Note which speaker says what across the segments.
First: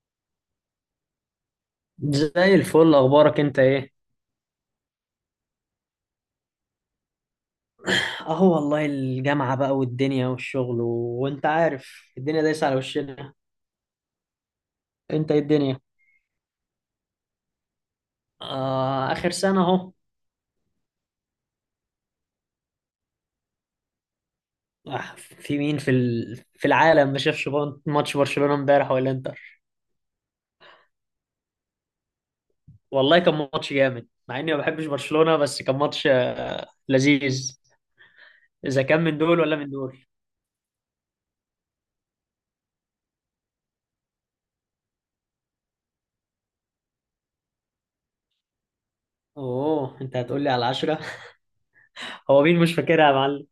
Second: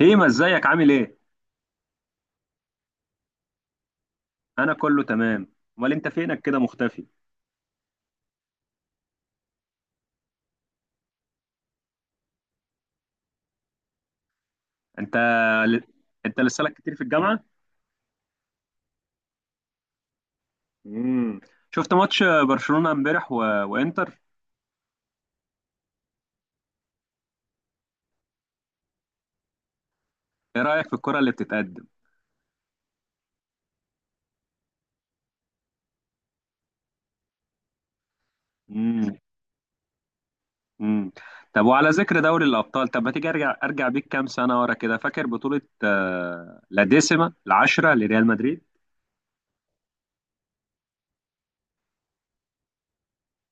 Speaker 1: هيما، ازيك عامل ايه؟
Speaker 2: زي الفل، اخبارك انت ايه؟
Speaker 1: انا كله تمام. امال انت فينك كده مختفي؟
Speaker 2: اهو والله الجامعة بقى والدنيا والشغل وانت عارف الدنيا دايسة على وشنا.
Speaker 1: انت
Speaker 2: انت ايه الدنيا؟
Speaker 1: انت لسه لك كتير في الجامعة؟
Speaker 2: آه، اخر سنة اهو.
Speaker 1: امم شفت ماتش برشلونة امبارح وانتر؟
Speaker 2: آه، في مين في في العالم ما شافش ماتش برشلونة امبارح ولا انتر؟
Speaker 1: ايه رأيك في الكرة اللي بتتقدم؟
Speaker 2: والله كان ماتش جامد، مع اني ما بحبش برشلونة، بس كان ماتش لذيذ. اذا كان
Speaker 1: امم
Speaker 2: من دول ولا من دول.
Speaker 1: امم طب، وعلى ذكر دوري الأبطال، طب ما تيجي ارجع بيك كام سنة ورا كده. فاكر بطولة لا ديسيما، العشرة لريال مدريد؟
Speaker 2: اوه، انت هتقول لي على العشرة. هو مين مش فاكرها يا معلم؟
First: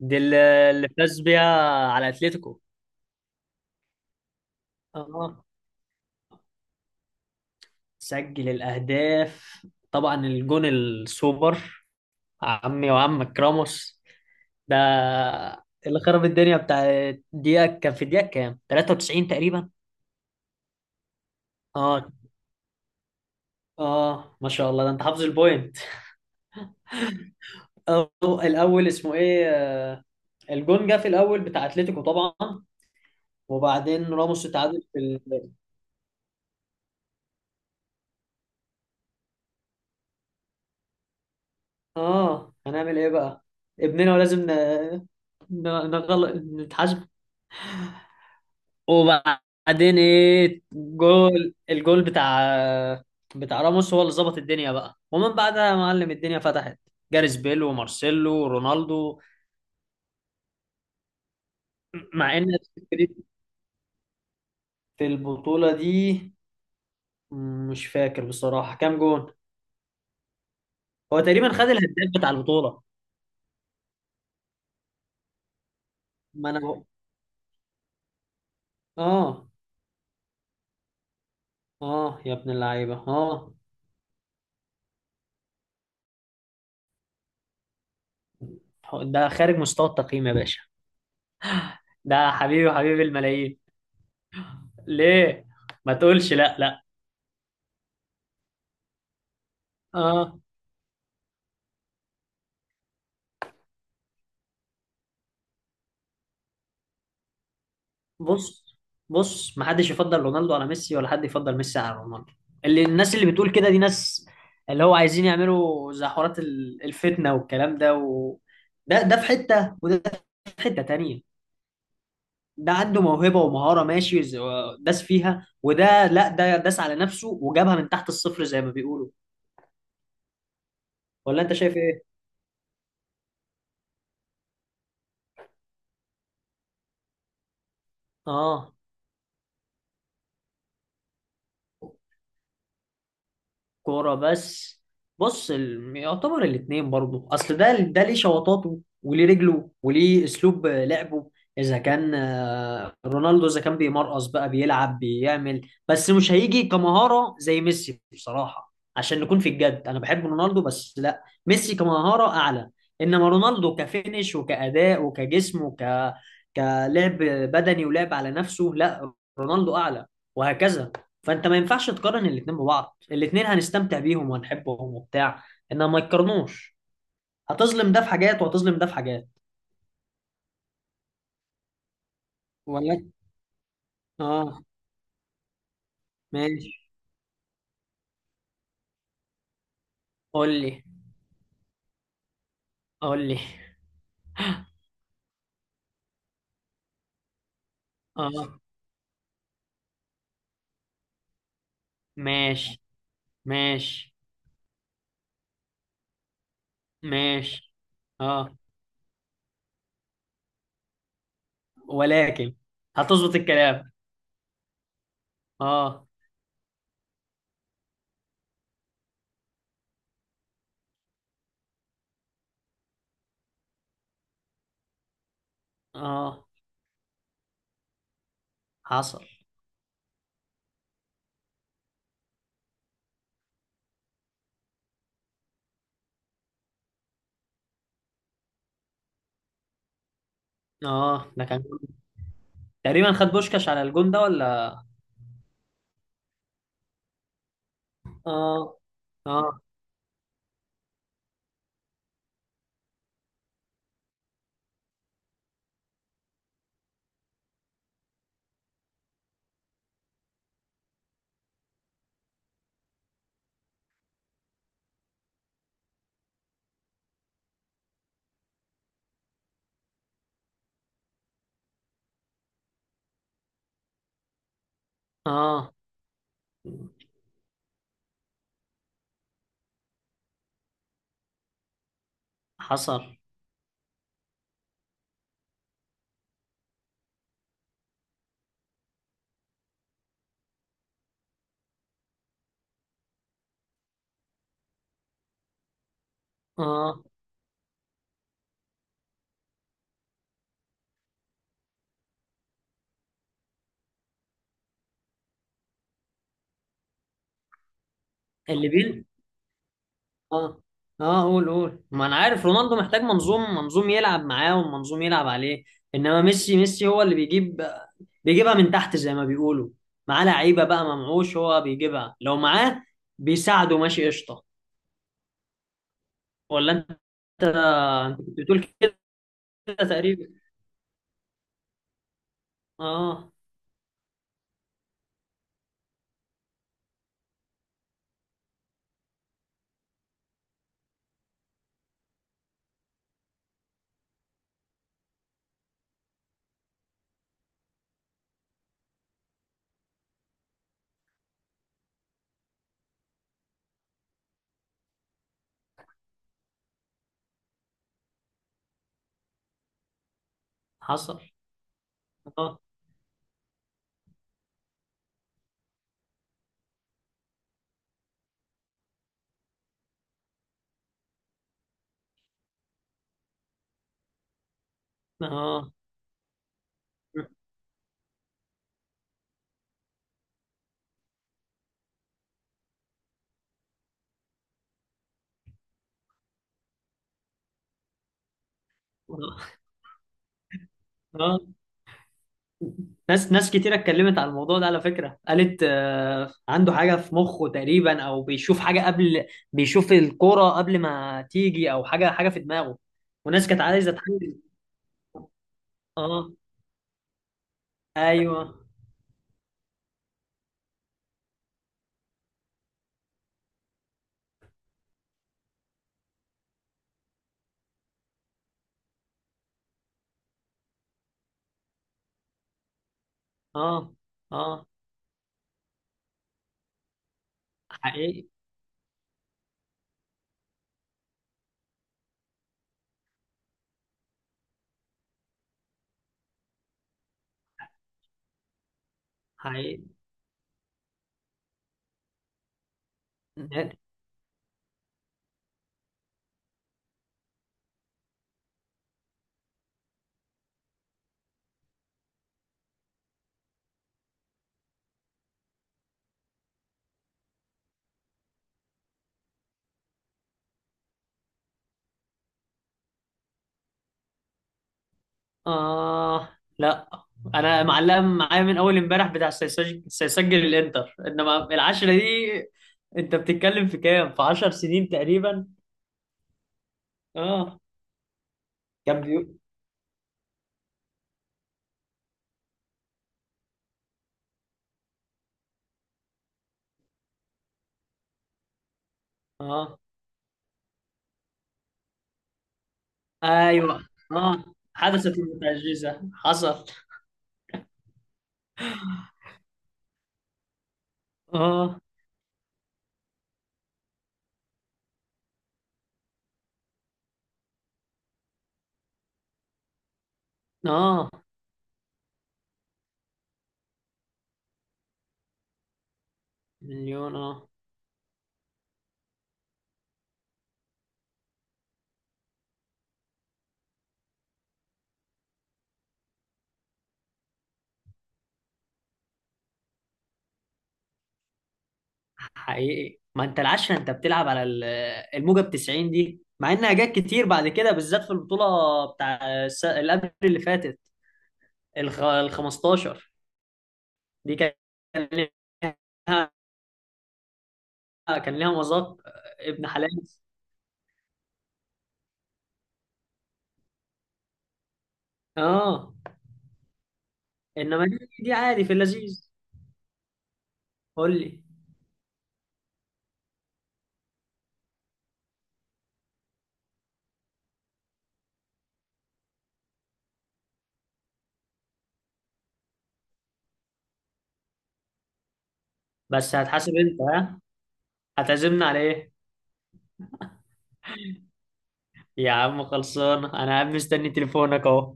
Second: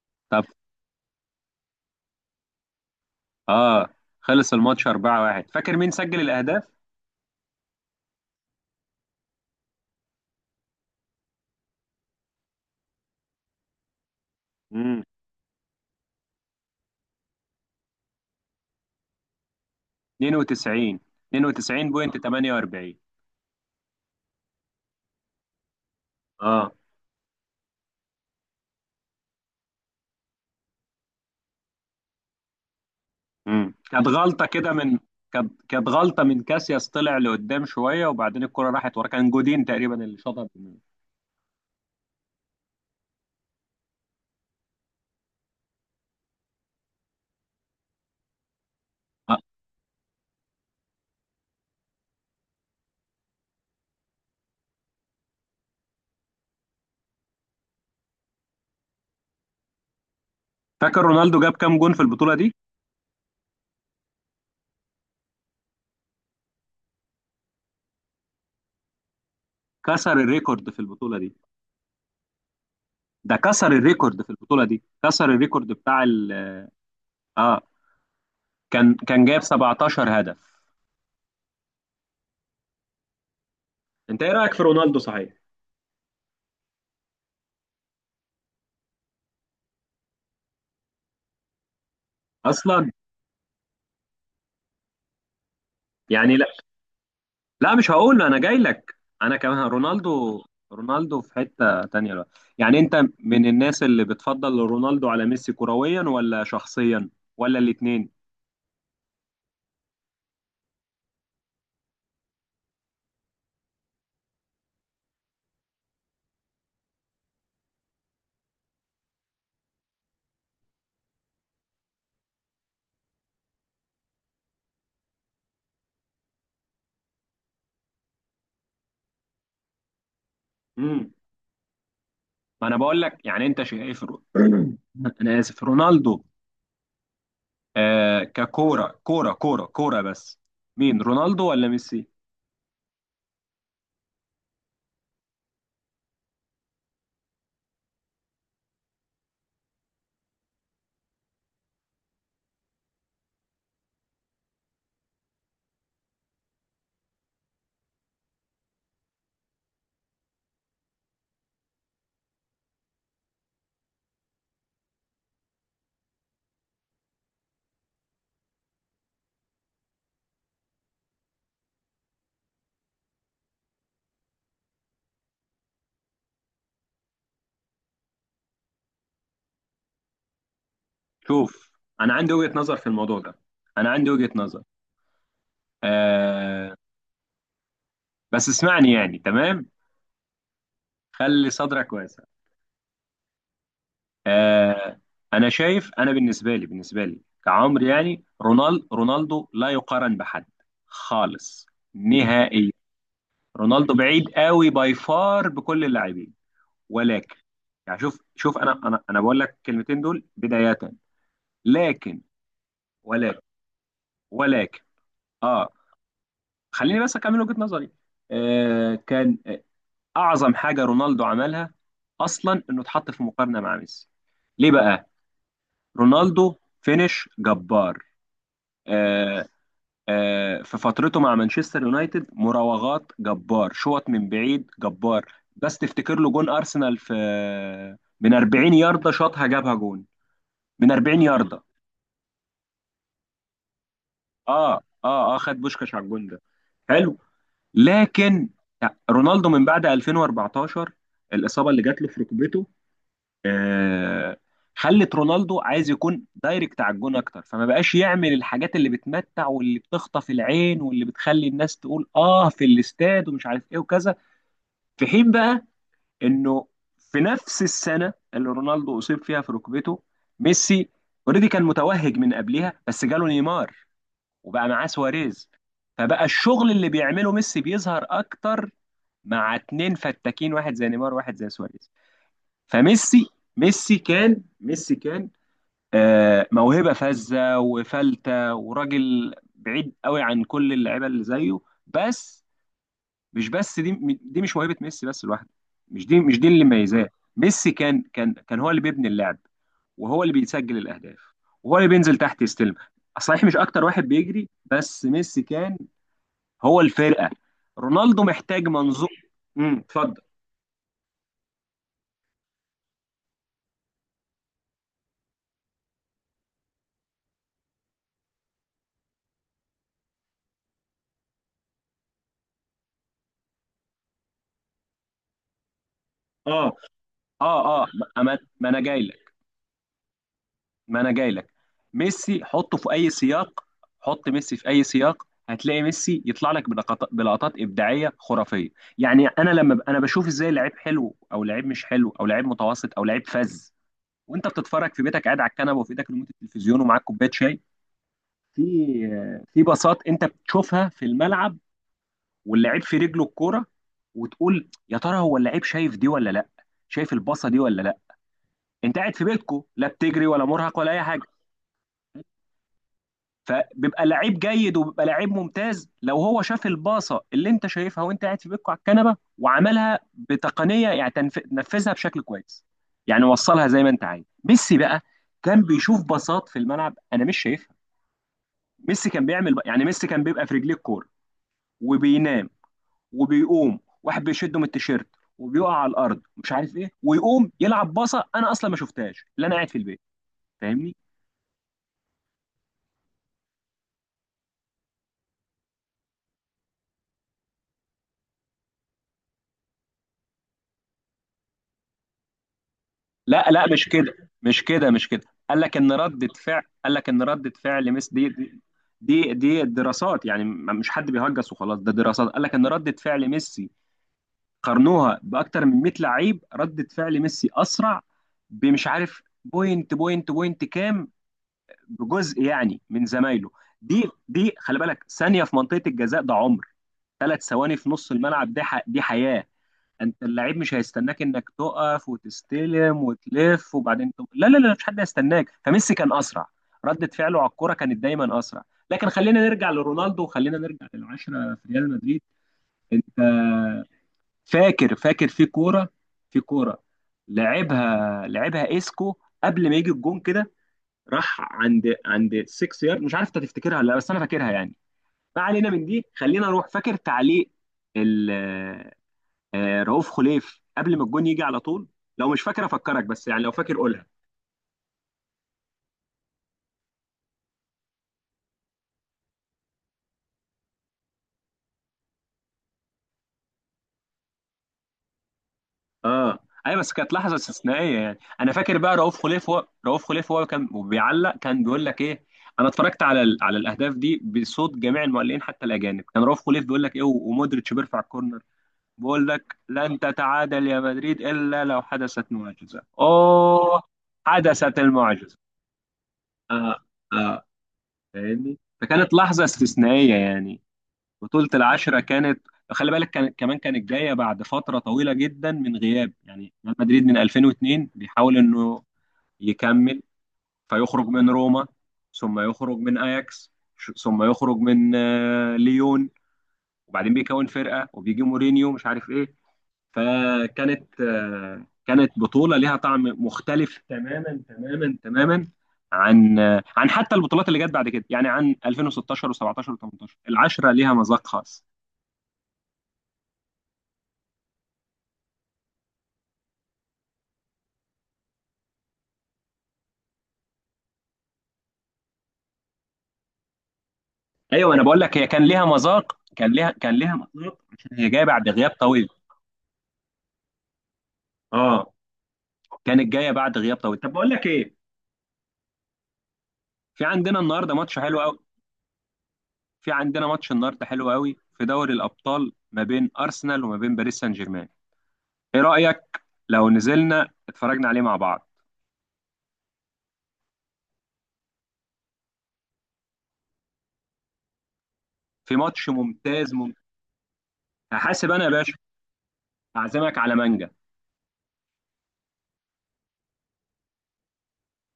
Speaker 2: دي اللي
Speaker 1: طب.
Speaker 2: اللي فاز بيها على اتلتيكو.
Speaker 1: اه. خلص الماتش
Speaker 2: اه،
Speaker 1: 4-1. فاكر مين سجل الأهداف؟
Speaker 2: سجل الأهداف طبعا الجون السوبر، عمي وعمك راموس. ده
Speaker 1: امم
Speaker 2: اللي خرب الدنيا بتاع. دقيقة، كان في دقيقة كام؟ 93 تقريبا.
Speaker 1: 92.
Speaker 2: اه،
Speaker 1: 92:48.
Speaker 2: اه، ما شاء الله، ده انت حافظ البوينت.
Speaker 1: اه.
Speaker 2: أو الأول اسمه ايه الجون جه في الأول بتاع أتلتيكو طبعا. وبعدين
Speaker 1: كانت غلطه
Speaker 2: راموس
Speaker 1: كده
Speaker 2: اتعادل
Speaker 1: من...
Speaker 2: في
Speaker 1: كانت غلطه من كاسياس، طلع لقدام شويه وبعدين الكره راحت ورا، كان جودين تقريبا اللي شاطها باليمين.
Speaker 2: اه، هنعمل ايه بقى؟ ابننا ولازم ن... ن... نغل... نتحاسب.
Speaker 1: آه،
Speaker 2: وبعدين ايه؟ جول الجول بتاع بتاع راموس هو اللي ظبط الدنيا بقى، ومن بعدها يا معلم الدنيا فتحت، جاريث بيل ومارسيلو ورونالدو.
Speaker 1: فاكر رونالدو جاب كام جون في البطوله
Speaker 2: مع ان
Speaker 1: دي؟
Speaker 2: في البطولة دي مش فاكر بصراحة كام جون.
Speaker 1: كسر الريكورد في البطوله
Speaker 2: هو
Speaker 1: دي،
Speaker 2: تقريبا خد الهداف بتاع البطولة.
Speaker 1: ده كسر الريكورد في البطوله دي، كسر الريكورد بتاع ال...
Speaker 2: ما انا بقول.
Speaker 1: اه. كان جاب
Speaker 2: اه،
Speaker 1: 17 هدف.
Speaker 2: اه يا ابن اللعيبة، اه.
Speaker 1: انت ايه رايك في رونالدو صحيح؟
Speaker 2: ده خارج مستوى التقييم يا باشا. ده حبيبي،
Speaker 1: اصلا...
Speaker 2: حبيبي الملايين. ليه ما تقولش
Speaker 1: يعني لا.
Speaker 2: لا، لا.
Speaker 1: لا، مش هقول له، انا جاي لك. انا كمان
Speaker 2: آه.
Speaker 1: رونالدو. رونالدو في حتة تانية بقى. يعني انت من الناس اللي بتفضل رونالدو على ميسي كرويا ولا شخصيا، ولا الاتنين؟
Speaker 2: بص، بص محدش يفضل رونالدو على ميسي، ولا حد يفضل ميسي على رونالدو. اللي الناس اللي بتقول كده دي ناس اللي هو عايزين يعملوا زي حوارات الفتنة والكلام ده ده في حتة، وده في حتة تانية. ده عنده موهبة ومهارة ماشي، داس فيها، وده لا، ده داس على نفسه وجابها من تحت الصفر زي ما بيقولوا.
Speaker 1: امم
Speaker 2: ولا انت شايف ايه؟
Speaker 1: ما انا بقول لك، يعني انت شايف انا اسف، رونالدو،
Speaker 2: اه،
Speaker 1: ككورة، كورة كورة كورة بس، مين؟ رونالدو ولا ميسي؟
Speaker 2: كورة بس. بص، يعتبر الاتنين برضه، اصل ده ده ليه شوطاته وليه رجله وليه اسلوب لعبه. اذا كان رونالدو اذا كان بيمرقص بقى، بيلعب، بيعمل، بس مش هيجي كمهارة زي ميسي. بصراحة عشان نكون في الجد، انا بحب رونالدو بس لا، ميسي كمهارة اعلى. انما رونالدو كفينش وكأداء وكجسم وك كلعب بدني ولعب على نفسه، لا، رونالدو اعلى، وهكذا. فانت ما ينفعش تقارن الاتنين ببعض. الاتنين هنستمتع بيهم وهنحبهم وبتاع، انما ما يتقارنوش. هتظلم ده في حاجات، وهتظلم ده في حاجات.
Speaker 1: شوف، انا عندي وجهة نظر في
Speaker 2: ولا.
Speaker 1: الموضوع ده. انا عندي وجهة نظر.
Speaker 2: اه، ماشي.
Speaker 1: آه. بس اسمعني يعني، تمام؟
Speaker 2: قول لي.
Speaker 1: خلي صدرك واسع.
Speaker 2: قول لي.
Speaker 1: آه. انا شايف، انا بالنسبه لي، كعمر، يعني
Speaker 2: اه،
Speaker 1: رونالدو لا يقارن بحد. خالص. نهائيا.
Speaker 2: ماشي.
Speaker 1: رونالدو
Speaker 2: ماشي.
Speaker 1: بعيد قوي، باي فار، بكل اللاعبين. ولكن...
Speaker 2: ماشي.
Speaker 1: يعني شوف
Speaker 2: اه،
Speaker 1: شوف، انا بقول لك الكلمتين دول بدايه لكن...
Speaker 2: ولكن. هتظبط
Speaker 1: ولكن.
Speaker 2: الكلام.
Speaker 1: ولكن. اه.
Speaker 2: اه.
Speaker 1: خليني بس اكمل وجهه نظري. آه كان آه، اعظم حاجه رونالدو عملها اصلا انه اتحط في مقارنه مع ميسي. ليه بقى؟
Speaker 2: اه.
Speaker 1: رونالدو فينش جبار.
Speaker 2: حصل.
Speaker 1: آه، في فترته مع مانشستر يونايتد، مراوغات جبار، شوط من بعيد جبار. بس تفتكر له جون ارسنال؟ في، من 40 يارده شاطها، جابها جون، من 40
Speaker 2: اه، ده
Speaker 1: يارده.
Speaker 2: كان جون. تقريبا خد بوشكاش على الجون ده
Speaker 1: اه.
Speaker 2: ولا؟
Speaker 1: اه. اه، خد بوشكاش على الجون ده. حلو. لكن
Speaker 2: اه.
Speaker 1: رونالدو
Speaker 2: اه.
Speaker 1: من بعد 2014، الاصابه اللي جات له في ركبته، آه، خلت رونالدو عايز يكون دايركت على الجون اكتر، فما بقاش يعمل الحاجات اللي بتمتع واللي بتخطف العين واللي بتخلي الناس تقول اه في الاستاد ومش عارف ايه وكذا. في حين بقى انه في نفس السنه اللي رونالدو اصيب فيها في ركبته، ميسي اوريدي كان متوهج من قبلها، بس جاله نيمار وبقى معاه سواريز.
Speaker 2: اه.
Speaker 1: فبقى الشغل اللي بيعمله ميسي بيظهر اكتر مع اتنين فتاكين، واحد زي نيمار واحد زي سواريز.
Speaker 2: حصل.
Speaker 1: فميسي، ميسي كان موهبة فذة وفلتة، وراجل بعيد قوي عن كل اللعيبة اللي زيه. بس مش بس دي، دي مش موهبة ميسي بس لوحده، مش دي اللي
Speaker 2: اه،
Speaker 1: مميزاه. ميسي كان هو اللي بيبني اللعب، وهو اللي بيسجل الأهداف، وهو اللي بينزل تحت يستلم. صحيح مش أكتر واحد بيجري، بس ميسي كان هو الفرقة. رونالدو محتاج
Speaker 2: اللي بين.
Speaker 1: منظوم. اتفضل.
Speaker 2: اه، اه، قول، قول، ما انا عارف رونالدو محتاج منظوم، منظوم يلعب معاه ومنظوم يلعب عليه. انما ميسي هو اللي بيجيب، بيجيبها من تحت زي ما بيقولوا. معاه لعيبه بقى ممعوش، هو بيجيبها لو معاه بيساعده. ماشي، قشطه.
Speaker 1: اه.
Speaker 2: ولا انت.
Speaker 1: اه. اه.
Speaker 2: انت
Speaker 1: ما ما-
Speaker 2: كنت بتقول
Speaker 1: ما انا
Speaker 2: كده
Speaker 1: جاي
Speaker 2: تقريبا.
Speaker 1: ما انا جاي لك. ميسي حطه في اي
Speaker 2: اه،
Speaker 1: سياق، حط ميسي في اي سياق هتلاقي ميسي يطلع لك بلقطات ابداعيه خرافيه. يعني انا انا بشوف ازاي لعيب حلو او لعيب مش حلو او لعيب متوسط او لعيب فذ. وانت بتتفرج في بيتك قاعد على الكنبه، وفي ايدك ريموت التلفزيون ومعاك كوبايه شاي، في في باصات انت بتشوفها في الملعب، واللعيب في رجله الكوره، وتقول يا ترى هو اللعيب شايف دي ولا لا؟ شايف الباصه دي ولا لا؟ انت قاعد في بيتكو، لا بتجري ولا مرهق ولا اي
Speaker 2: حصل.
Speaker 1: حاجه.
Speaker 2: اه.
Speaker 1: فبيبقى لعيب جيد، وبيبقى لعيب ممتاز لو هو شاف الباصه اللي انت شايفها وانت قاعد في بيتكم على الكنبه وعملها بتقنيه، يعني نفذها بشكل كويس. يعني وصلها زي ما انت عايز. ميسي بقى كان
Speaker 2: اه.
Speaker 1: بيشوف باصات في الملعب انا مش شايفها. ميسي كان بيعمل بقى، يعني ميسي كان بيبقى في رجليه الكوره وبينام، وبيقوم واحد بيشده من التيشيرت وبيقع على الارض مش عارف ايه، ويقوم يلعب باصه انا اصلا ما شفتهاش، اللي انا
Speaker 2: اه.
Speaker 1: قاعد في البيت. فاهمني؟
Speaker 2: آه. ناس كتير اتكلمت على الموضوع ده على فكرة، قالت عنده حاجة في مخه تقريبا، او بيشوف حاجة قبل، بيشوف الكورة قبل ما تيجي، او حاجة في دماغه. وناس
Speaker 1: لا
Speaker 2: كانت
Speaker 1: لا، مش
Speaker 2: عايزة
Speaker 1: كده،
Speaker 2: تحلل.
Speaker 1: مش كده، مش كده.
Speaker 2: اه،
Speaker 1: قال لك ان ردة فعل، دي،
Speaker 2: ايوه.
Speaker 1: دي, دي الدراسات يعني، مش حد بيهجس وخلاص، ده دراسات. قال لك ان ردة فعل ميسي، قارنوها باكتر من 100 لعيب، ردة فعل ميسي اسرع بمش عارف بوينت كام، بجزء يعني، من زمايله.
Speaker 2: اه.
Speaker 1: دي
Speaker 2: اه.
Speaker 1: خلي بالك، ثانية في منطقة الجزاء ده عمر، 3 ثواني في نص
Speaker 2: حقيقي.
Speaker 1: الملعب ده دي حياة. انت اللعيب مش هيستناك انك تقف وتستلم وتلف وبعدين لا لا لا، مش حد هيستناك. فميسي كان اسرع، ردة فعله على الكرة كانت دايما اسرع. لكن خلينا نرجع
Speaker 2: حقيقي.
Speaker 1: لرونالدو، وخلينا نرجع للعشرة في ريال مدريد. انت فاكر في كورة لعبها اسكو، قبل ما يجي الجون كده، راح عند 6 يارد، مش عارف انت تفتكرها ولا لا، بس انا فاكرها يعني. ما علينا من دي، خلينا نروح. فاكر تعليق رؤوف خليف قبل ما الجون يجي على طول؟ لو مش فاكر افكرك، بس يعني لو فاكر قولها.
Speaker 2: اه، لا، انا معلقة معايا من اول امبارح بتاع سيسجل الانتر، انما العشرة دي انت بتتكلم في كام، في 10 سنين تقريبا.
Speaker 1: اه. ايوه بس كانت لحظه
Speaker 2: اه،
Speaker 1: استثنائيه يعني. انا فاكر بقى
Speaker 2: كان
Speaker 1: رؤوف
Speaker 2: بيقول.
Speaker 1: خليف، هو رؤوف خليف هو كان بيعلق، كان بيقول لك ايه. انا اتفرجت على على الاهداف دي بصوت جميع المعلقين حتى الاجانب، كان رؤوف خليف بيقول لك ايه، ومودريتش بيرفع الكورنر، بيقول لك
Speaker 2: اه،
Speaker 1: لن تتعادل يا مدريد الا لو حدثت معجزه.
Speaker 2: ايوه.
Speaker 1: اوه.
Speaker 2: اه،
Speaker 1: حدثت
Speaker 2: حدثت
Speaker 1: المعجزه.
Speaker 2: المتعجزة، حصل.
Speaker 1: اه. اه. فاهمني؟ فكانت لحظه استثنائيه يعني. بطولة
Speaker 2: اه.
Speaker 1: العشرة كانت خلي بالك، كان كمان كانت جاية بعد فترة طويلة جدا من غياب، يعني ريال مدريد من 2002 بيحاول إنه يكمل، فيخرج
Speaker 2: اه.
Speaker 1: من روما، ثم يخرج من أياكس، ثم يخرج من ليون، وبعدين
Speaker 2: مليون،
Speaker 1: بيكون
Speaker 2: اه.
Speaker 1: فرقة وبيجي مورينيو مش عارف إيه. فكانت كانت بطولة ليها طعم مختلف تماما تماما تماما، عن عن حتى البطولات اللي جت بعد كده، يعني عن 2016 و17 و18. العشرة ليها مذاق خاص.
Speaker 2: حقيقي، ما انت العشرة انت بتلعب على الموجة ب 90، دي مع انها جت كتير بعد كده، بالذات في البطولة بتاع اللي قبل اللي فاتت، ال 15. دي
Speaker 1: ايوه انا بقول لك هي
Speaker 2: ليها،
Speaker 1: كان ليها مذاق، كان ليها مذاق عشان هي جايه
Speaker 2: كان
Speaker 1: بعد
Speaker 2: ليها
Speaker 1: غياب
Speaker 2: مذاق
Speaker 1: طويل.
Speaker 2: ابن حلال.
Speaker 1: اه. كانت جايه بعد غياب طويل. طب بقول لك ايه،
Speaker 2: اه،
Speaker 1: في عندنا النهارده
Speaker 2: انما
Speaker 1: ماتش
Speaker 2: دي،
Speaker 1: حلو
Speaker 2: دي
Speaker 1: قوي،
Speaker 2: عادي في اللذيذ.
Speaker 1: في عندنا ماتش النهارده حلو
Speaker 2: قول
Speaker 1: قوي
Speaker 2: لي.
Speaker 1: في دوري الابطال ما بين ارسنال وما بين باريس سان جيرمان. ايه رايك لو نزلنا اتفرجنا عليه مع بعض؟ في ماتش
Speaker 2: بس
Speaker 1: ممتاز
Speaker 2: هتحاسب
Speaker 1: ممتاز.
Speaker 2: انت، ها؟
Speaker 1: هحاسب انا يا
Speaker 2: هتعزمنا
Speaker 1: باشا.
Speaker 2: على ايه؟
Speaker 1: هعزمك على مانجا.
Speaker 2: يا عم خلصانة، أنا قاعد مستني تليفونك أهو.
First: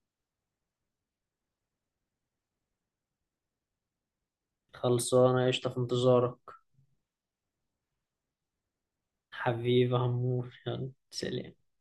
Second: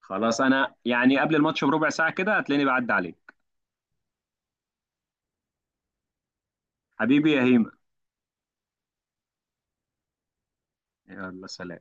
Speaker 1: خلاص، انا يعني قبل الماتش بربع ساعه كده هتلاقيني بعدي عليك.
Speaker 2: خلصانة قشطة، في انتظارك.
Speaker 1: حبيبي يا هيما.
Speaker 2: حبيبي يا عمور، يلا
Speaker 1: يلا
Speaker 2: سلام.
Speaker 1: سلام.